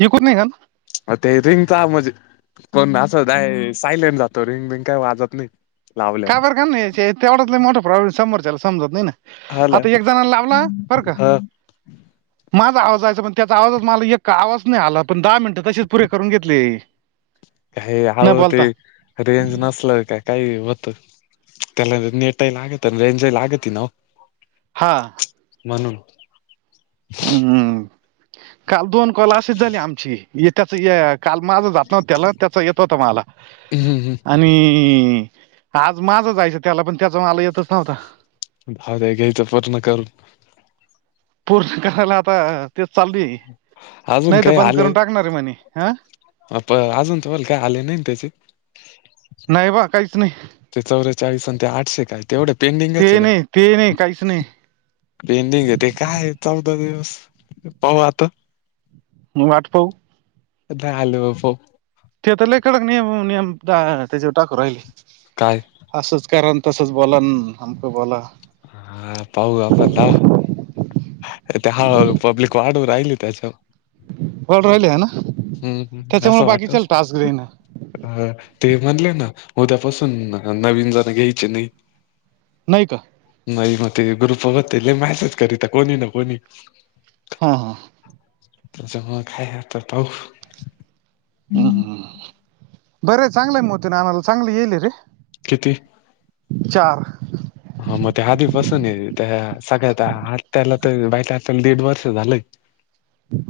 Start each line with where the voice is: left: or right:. right: हे कोूठ नाही घन [unintelligible]
left: म ते इंगचा मजा [unintelligible] पण असत हाय सायलेंट जातो, रिंगबिंग काय वाजत नाही.
right: का
left: लावल्यावर
right: बरं काम ते आव [unintelligible] त मोठा प्रॉब्म समोरला समजत नाही ना.
left: हला
right: आता एक जणाला लावला,, बर का.
left: ह
right: माझा आवाजा यायचा पण त्याचा आवाज मला आवाजच नाही आला, पण दहा मिनिटं तशीच पुरे करून घेतले.
left: हे
right: न
left: हव ते
right: बोलता
left: रेंज नसलं काय काही होतं,, त्याला नेटही लागतं रेंजही लागती ना वो.
right: हां.
left: म्हणून.
right: हम्म,, काल दोन कॉला आशेच झाले आमचे,, इतच य काल माझं जात नव्हतं त्याला येत होतं मला,
left: हम्म
right: आणि हम्म, आज माझं जायचं त्याला पण त्याचा मला येतच नव्हता.
left: भागाय ग्यायचं पुर्ण करून
right: पूर्ण करायला आता, तेच चालू ये,
left: अजून
right: नाही तर बंद करून टाकणार आहे म्हणे,, हं.
left: प अजून तुम्हाला काय आले नाही न त्याचे?
right: नाही बा काहीच नाही
left: ते चौरेचाळीस आन ते आठशे काय,, तेवढं पेंडिंगच
right: ते
left: आहे का?
right: नाही ते नाही काहीच नाही
left: पेंडिंग आहे ते काय चौदा दिवस,, पाहू आता.
right: म वाट पाहु
left: ते काय आल्यावर पाहु.
right: ते तर लैय कडक नियम, नियम त्याच्यावर टाकू राहिले.
left: काय?
right: असंच करा, तसंच बोलावं अंन् अमकं बोला.
left: हा पाहु आपणं ता आरे ते हळू-हळू पब्लिक वाढू राहिली त्यांच्यावर
right: वाढु राहिले हे ना.
left: हम्म हम्
right: त्याच्यामुळे
left: असं वाटस.
right: बाकीच्याला टास्क देईना
left: अ ते म्हणले ना उद्यापासून नवीन जण घ्यायचे नाही.
right: नाही का?
left: नाही म ते ग्रुपवर ते लई मॅसेज करीत्या कोणी ना कोणी
right: हा -हां.
left: त्यांच्यामुळे काय आता पाहु
right: हम्, बरं चांगलंय आहे मोती नानाला चांगली येल ये रे.
left: किती?
right: चार
left: हा मग ते आधीपासून ये रे त्या सगळ्यात त्या आत्त्याला तर आत्त्याला दीड वर्ष झालं.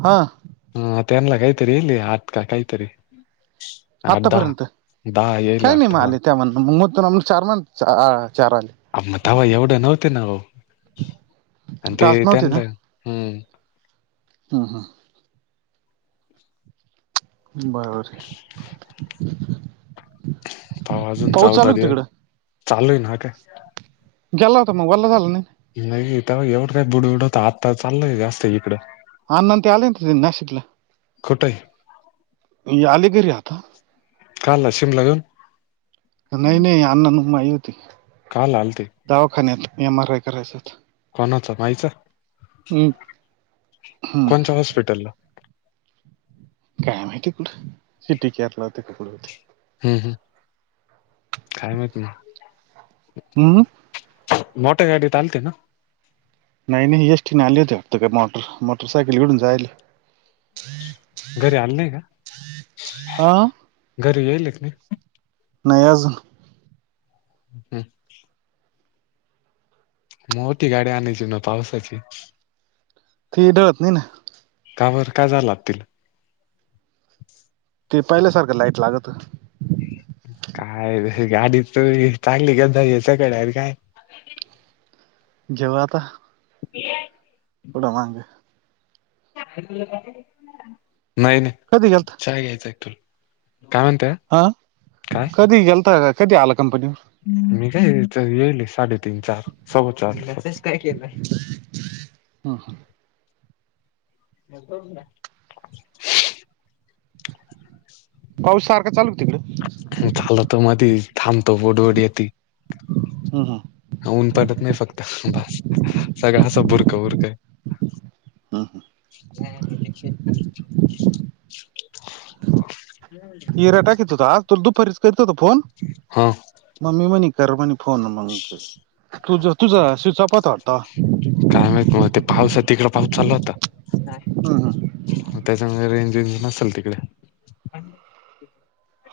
right: हा.
left: आ त्यांनला कायतरी ईलं ये आठ का कायतरी आठ-दहा,
right: आतापर्यंत
left: दाहा येईल
right: काय नाही
left: वाटत
right: मग
left: ना
right: आले त्या म्हणलं मं मोतीराम चार म्हण अं चार, चार आले.
left: अ मं तव्हा एवढे नव्हते ना वो आणि ते
right: टास्क नव्हते
left: त्यांनला, हम्
right: हं- हां. बरं,
left: पाहू अजून
right: पाऊस
left: चौदा
right: चालू का
left: दिव,
right: तिकडं
left: चालूय ना हा काय
right: गेला होता मग वल्ला झालं नाही.?
left: नाही तेव्हा एवढं काय बुड- बुड व्हंत आता चाललंय जास्त इकडं.
right: अण्णा ते आले होते ते नाशिकला,
left: कुठंय
right: ये आले घरी आता.
left: काला शीमला घेऊन?
right: नाही-नाही अण्णा अन् माई होती.
left: काला आलंते?
right: दावाखान्यात एम आर, आय, करायं साठी.
left: कोणाचा माई चा,
right: हम्म हम्म
left: कोणच्या हॉस्पिटलला?
right: काय माहिती कुडं, सी. टी केअर ला होते कुडं होते.
left: हम्म -हम्, काय माहिती म?
right: हम्म
left: मोठ्या गाडीत आलते ना?
right: नाही- नाही एस टी नं आले होते वाटतं क काय, मोटर- मोटरसायकल घेऊन जायेल ये.
left: घरी आले नाही का
right: आ,
left: घरी येलं ये का नही?
right: नाही अजून.
left: हम्म, मोठी गाडी आणायची ना पावसाची.
right: ती ढळत नाही ना.
left: का बरं काय झालं आता तीला?
right: ते पहिल्यासारखं लाईट लागतं.
left: काय गाडी त चांगली घेवून जा याच्याकडे आहेत काय?
right: जेवला आता.
left: ह [unintelligible]
right: उठ मांग.
left: नाही नाही,
right: कधी गेलता
left: च्या घ्यायचाय तुला, काय म्हणताय?
right: आं. कधी गेलता का, कधी आला कंपनीवर?
left: मी काय येले साडे तीन चार, सवा चार ला, मॅसेज काय केलाय?
right: हा हा.
left: आता उठला?
right: पाऊस सारखं चालू ये तिकड.
left: झाला तो मधीच थांबतो. बड बड येती.
right: हू हू.
left: ऊन पडत नाही फक्त बास, सगळं असं बुरकं उरक.
right: हम्म हम्म.
left: हजे [unintelligible]
right: ईरा टाकीत होता. तुला दुपारीच करीत होतो फोन
left: हां.
right: मग ममी मणे कर म्हणे फोन मग, तुझ तुझा स्विच ऑफ होता वाटत.
left: काय माहित मग ते. पाऊस आहे तिकड, पाऊस चालला होता.
right: हम्म हम्म.
left: तेच्यामूळ रेंज विंज नसल तिकडे.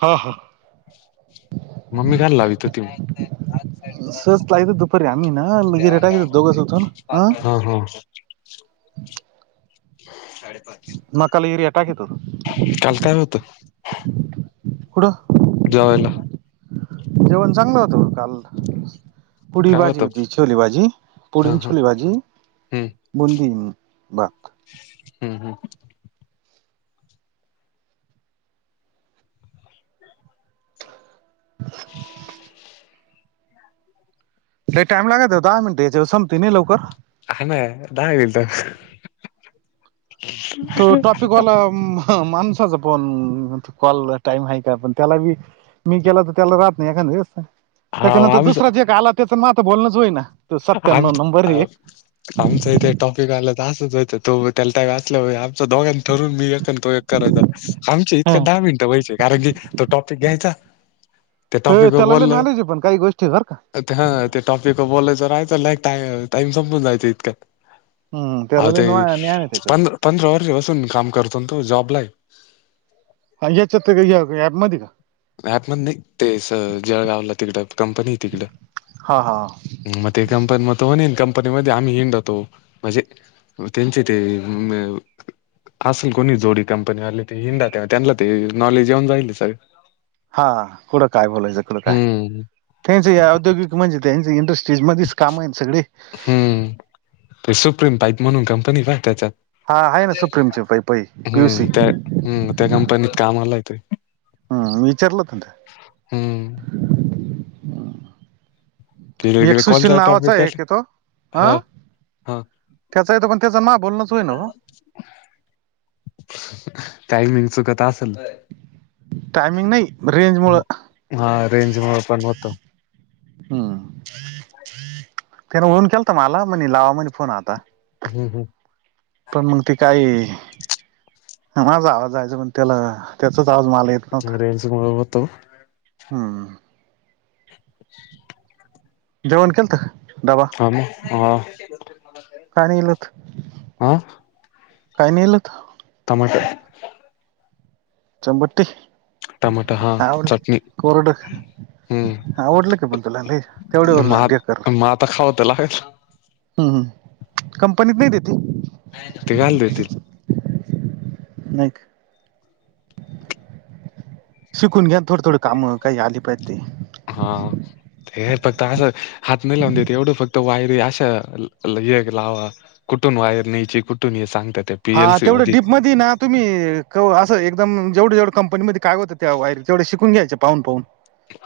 right: हा हा.
left: मम्मी काल लावीत होती म.
right: सस लावीत होत दुपारी, आमि ना इरा टाकत होतो दोघस होतो.
left: ह ह. साडे पाच
right: मकाले येरीया टाकत होतो.
left: काल काय होतं?
right: कुडं?
left: जेवायला.
right: जेवण चांगलं होतं का काल? पुडी
left: काय
right: भाजी
left: होतं
right: होती. छोलेभाजी, पुडी
left: हा
right: न
left: हा
right: छोले भाजी. बुंदी बर.
left: हू हू.
right: [inaudible] लई टाइम लागत होता, दहा मिनटाच्या संपतय नाही लवकर.
left: हा ना यार, धा मिनिटं.
right: तो टॉपिक वाला म ह माणसाच पण कॉल, टाइम हाय का पण त्याला बी? मी केला तर त्याला राहत नाही, एकांद्रे व्यस्ता,
left: हाव
right: त्याच्यानंतर
left: आमच
right: दुसरा जे एक आला, त्याच माझं बोलणंच होई ना. तो सत्य्यानव नंबर एक
left: आमचं इथे टॉपिक आला तर, असच होय तो त्यालता क असले व्याप. स्वतःहून काय दोघां ठरून, मी एक आणि तो एक करायचा. आमचे इतक्यात दहा मिनिटं व्हायचे, कारण की तो टॉपिक घ्यायचा त्या
right: हू
left: टॉपिक वर
right: तेला लई
left: बोललं
right: नॉलेज पण ये काही गोष्टी बर का?
left: हा ते टॉपिक बोलायचं राहायचं, लाक टाइम संपून जायचं इतक्यात.
right: हम्म
left: आव
right: त्याला लय
left: ते
right: न्याय आहे त्याच्यात
left: प पंधरा वर्षपासून काम करतो ना तो जॉब ला ये.
right: [unintelligible] या ऍप मधी.
left: मॅप मध्ये नई, ते स जळगावला तिकडं कंपनी ये तिकडं.
right: हा हा
left: म ते कंपनी म त होणे कंपनी मध्ये आम्ही हिंडतो, म्हजे त्यांचे ते म असेल कोणी जोडी कंपनीवाले ते हिंडा त्यांनाला ते नॉलेज येऊन जाईल सगल
right: हा कुढं काय बोलायचं कुढं काय,
left: हम्म
right: त्यांच औद्योगिक म्हणजे त्यांच इंडस्ट स्टेज मध्येच काम आहे ना सगळी.
left: हम्म ते सुप्रीम पाईप म्हणून कंपनी हाय त्याच्यात.
right: हा आहे ना सुप्रीमचे पै पै पीयूसी
left: हम्म त्या हम्म त्या कंपनीत कामला हाय ते.
right: हम् विचारलत
left: हम्म. तिकडे
right: एक
left: गेले
right: सशील
left: कोणता
right: नावाच
left: टॉपिक
right: आहे क तो,
left: हा
right: हं?
left: हा
right: त्याचा येतो पण त्याचं मा बोलणंच होईना वो.
left: टायमिंग चुकत असल.
right: टायमिंग नाही, रेंज मुळं.
left: हा रेंज मुळ पण होत
right: त्यान उन केलंता मला म्हणे लावा म्हणे फोन आता.
left: हम् हम्.
right: पण मग ते काय, माझा आवाज जायच पण त्याला त्याचाच आवाज माला येत नव्हता
left: रेंज मुळ होतो.
right: हम्म.
left: [inaudible]
right: जेवण केलंत, डबा
left: हा म, हा.
right: काय नेलत?
left: हा
right: काय नेलत?
left: टमाटर.
right: चंबटी?
left: टमाट हा
right: नाय
left: चटणी
right: आवडत, कोरड.
left: हम्म
right: आवडलं का पण तुला लय? तेवढ्यावर देकर
left: म आता खाव तर लागण.
right: हम् हम्, कंपनीत नाही देते?
left: ते घाल देतील?
right: नाही का? शिकून घ्या थोड थोड काम काही आली पाहिज ती.
left: हा. हे फक्त असं हात नाही लावून देत एवढं फक्त वायरी असं हे लावा कुठून वायर न्यायची, कुठून ये सांगतात ते
right: हा तेवढं डीप मध्ये ना तुम्ही कव असं एकदम जेवढ जेवढ कंपनीमध्ये काय होतं त्या वायर तेवढे शिकून घ्यायचे पाहून पाहून.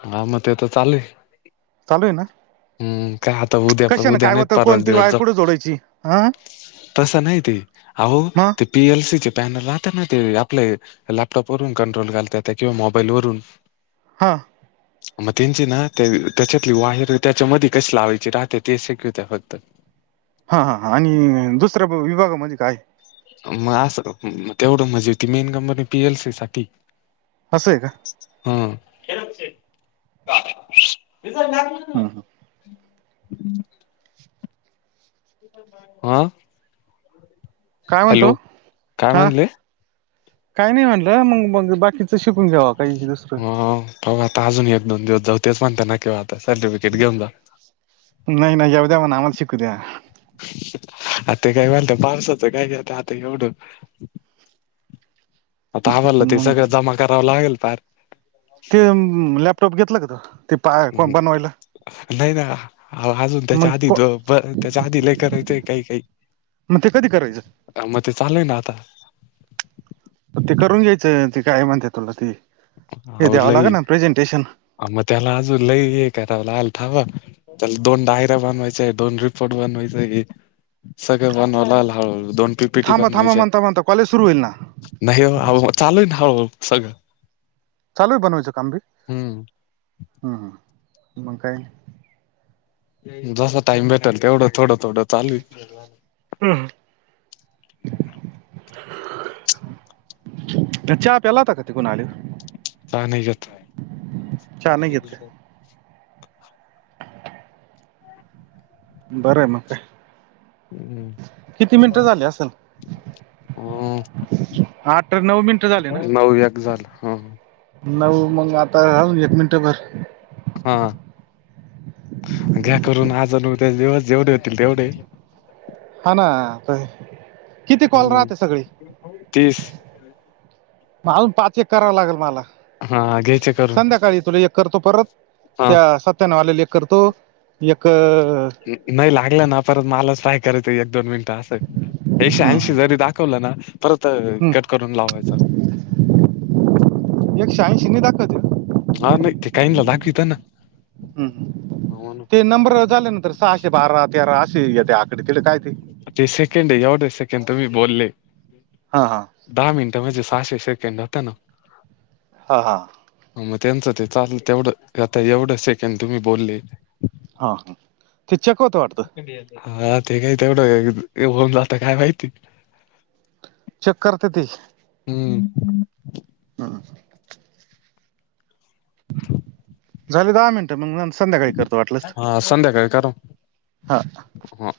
left: हा म ते त चालेय.
right: चालू ये ना?
left: हम्म काय आता उद्याच
right: कशा ना
left: उद्या
right: काय
left: नाहीत
right: होतं
left: परावाचा
right: कोणती
left: दिवस
right: वायर कुठे जोडायची हा
left: जाऊ तस नाही ते आहो
right: मग
left: ते पी एल सी चे पॅनल राहता ना ते आपले लॅपटॉप वरून कंट्रोल घालता त्या किंवा मोबाईल वरून
right: हा.
left: म तेंची ना त्याच्यातली वायर त्याच्यामध्ये कशी लावायचे राहते तें शिकिवता फक्त.
right: हा हां ह, आणि दुसरा विभागा मध्ये काय?
left: मग असं का, तेवढं मजी ती main company P L C साठी
right: आसं आहे का?
left: हम. [inaudible]
right: हम.
left: [inaudible] अं.
right: काय म्हणतो?
left: काय
right: हा.
left: म्हणले
right: काही नाही म्हणलं. मग - मग बाकीच शिकून घ्यावा. काही दुसरं
left: बघू आता अजून एक - दोन दिवस जाऊ. तेच पण त्याच म्हणत्या ना की, आता सर्टिफिकेट घेऊन जा.
right: नाही - नाही येऊ दया. मना आमाला शिकू दया.
left: आ ते काय मणत, पावसाचं काय करायचं? आता एवढं
right: [inaudible]
left: आता आमाला ते
right: मग
left: सगळं, जमा करावं लागेल. पार
right: ते म लॅपटॉप घेतलं का? त ते पा बनवायला.
left: नाही ना. अजून त्याच्या
right: मग
left: आधी
right: को
left: जो प, त्याच्या आधी लय करायचय. काही-काही
right: मग ते कधी करायचं?
left: मग ते, चालय ना आता.
right: ते करून घ्यायचं. ते काय म्हणते तुला ती. हे द्यावं लागना. प्रेझेंटेशन.
left: आ म त्याला आजून लई, हे काराव लागल थांबा. त्याला दोन डायरा बनवायचाय, दोन रिपोर्ट बनवायचां. सगळे बनवलाल हळू -हळू, दोन पी
right: थांबा - थांबा, म्हणता - म्हणता, कॉलेज सुरू होईल ना?
left: नाही हो. आवं म चालुय न, हळू -हळू सगळ.
right: चालूय बनवायचं काम बी?
left: हम्म
right: हं, मग काय?
left: जसा टाइम भेटेल, तेवढं. थोडं - थोडं चालूय.
right: काय
left: [inaudible]
right: चहा प्याला होता का तिकून आलेवर?
left: चहा नाही घेत.
right: नाही घेत का बरं मग, काय?
left: हम्.
right: किती मिनिटं झाले
left: [unintelligible]
right: असेल
left: हम.
right: हा तर नऊ मिनिट
left: नऊ याक झालं. ह.
right: नऊ, मग आता राऊ एक मिनिटंभर
left: हा. घ्या करून आज अन् उद्याच दिवस, जेवढे होतील तेवढे.
right: हा ना. किती कॉल
left: हम्म
right: राहते, सगळी?
left: तीस
right: म आजून पाच- एक करावा लागेल मला,
left: हा घ्यायचे करून
right: संध्याकाळी तुला एक करतो परत.
left: हा
right: त्या, सत्यानव आलेले एक करतो, एक
left: नाही लागलं ना, परत मलाच काय करायचं एक - दोन मिनिटं असं, एकशे ऐंशी जरी दाख वलं ना, परत
right: हम्म
left: कट करून लावायचा.
right: एकशे ऐंशी नाही दाखवते.
left: हा, नाही ते काहीनला दाखवित ना.
right: ह ह,
left: म्हणून
right: ते नंबर झाल्या नंतर सहाशे बारा- तेरा असे ते आकडी, तिडे काय ते?
left: ते सेकंड, एवढे सेकंड तुमी बोलले.
right: हा हा
left: दहा मिनटे म्हणजे, सहाशे सेकंड होता ना.
right: ह, हां.
left: मग त्यांचं ते चाललं, तेवढं, आता एवढं सेकंड तुम्ही बोलले
right: हा, हा. ते चेक होत वाटतं.
left: हा, ते काही तेवढं होऊन जातं काय माहिती.
right: चेक करत्याती.
left: हम्म.
right: हम्म
left: [unintelligible]
right: झाले दहा मिनिट मग संध्याकाळी करतो वाटलस
left: हा संध्याकाळी करा
right: हा.
left: हा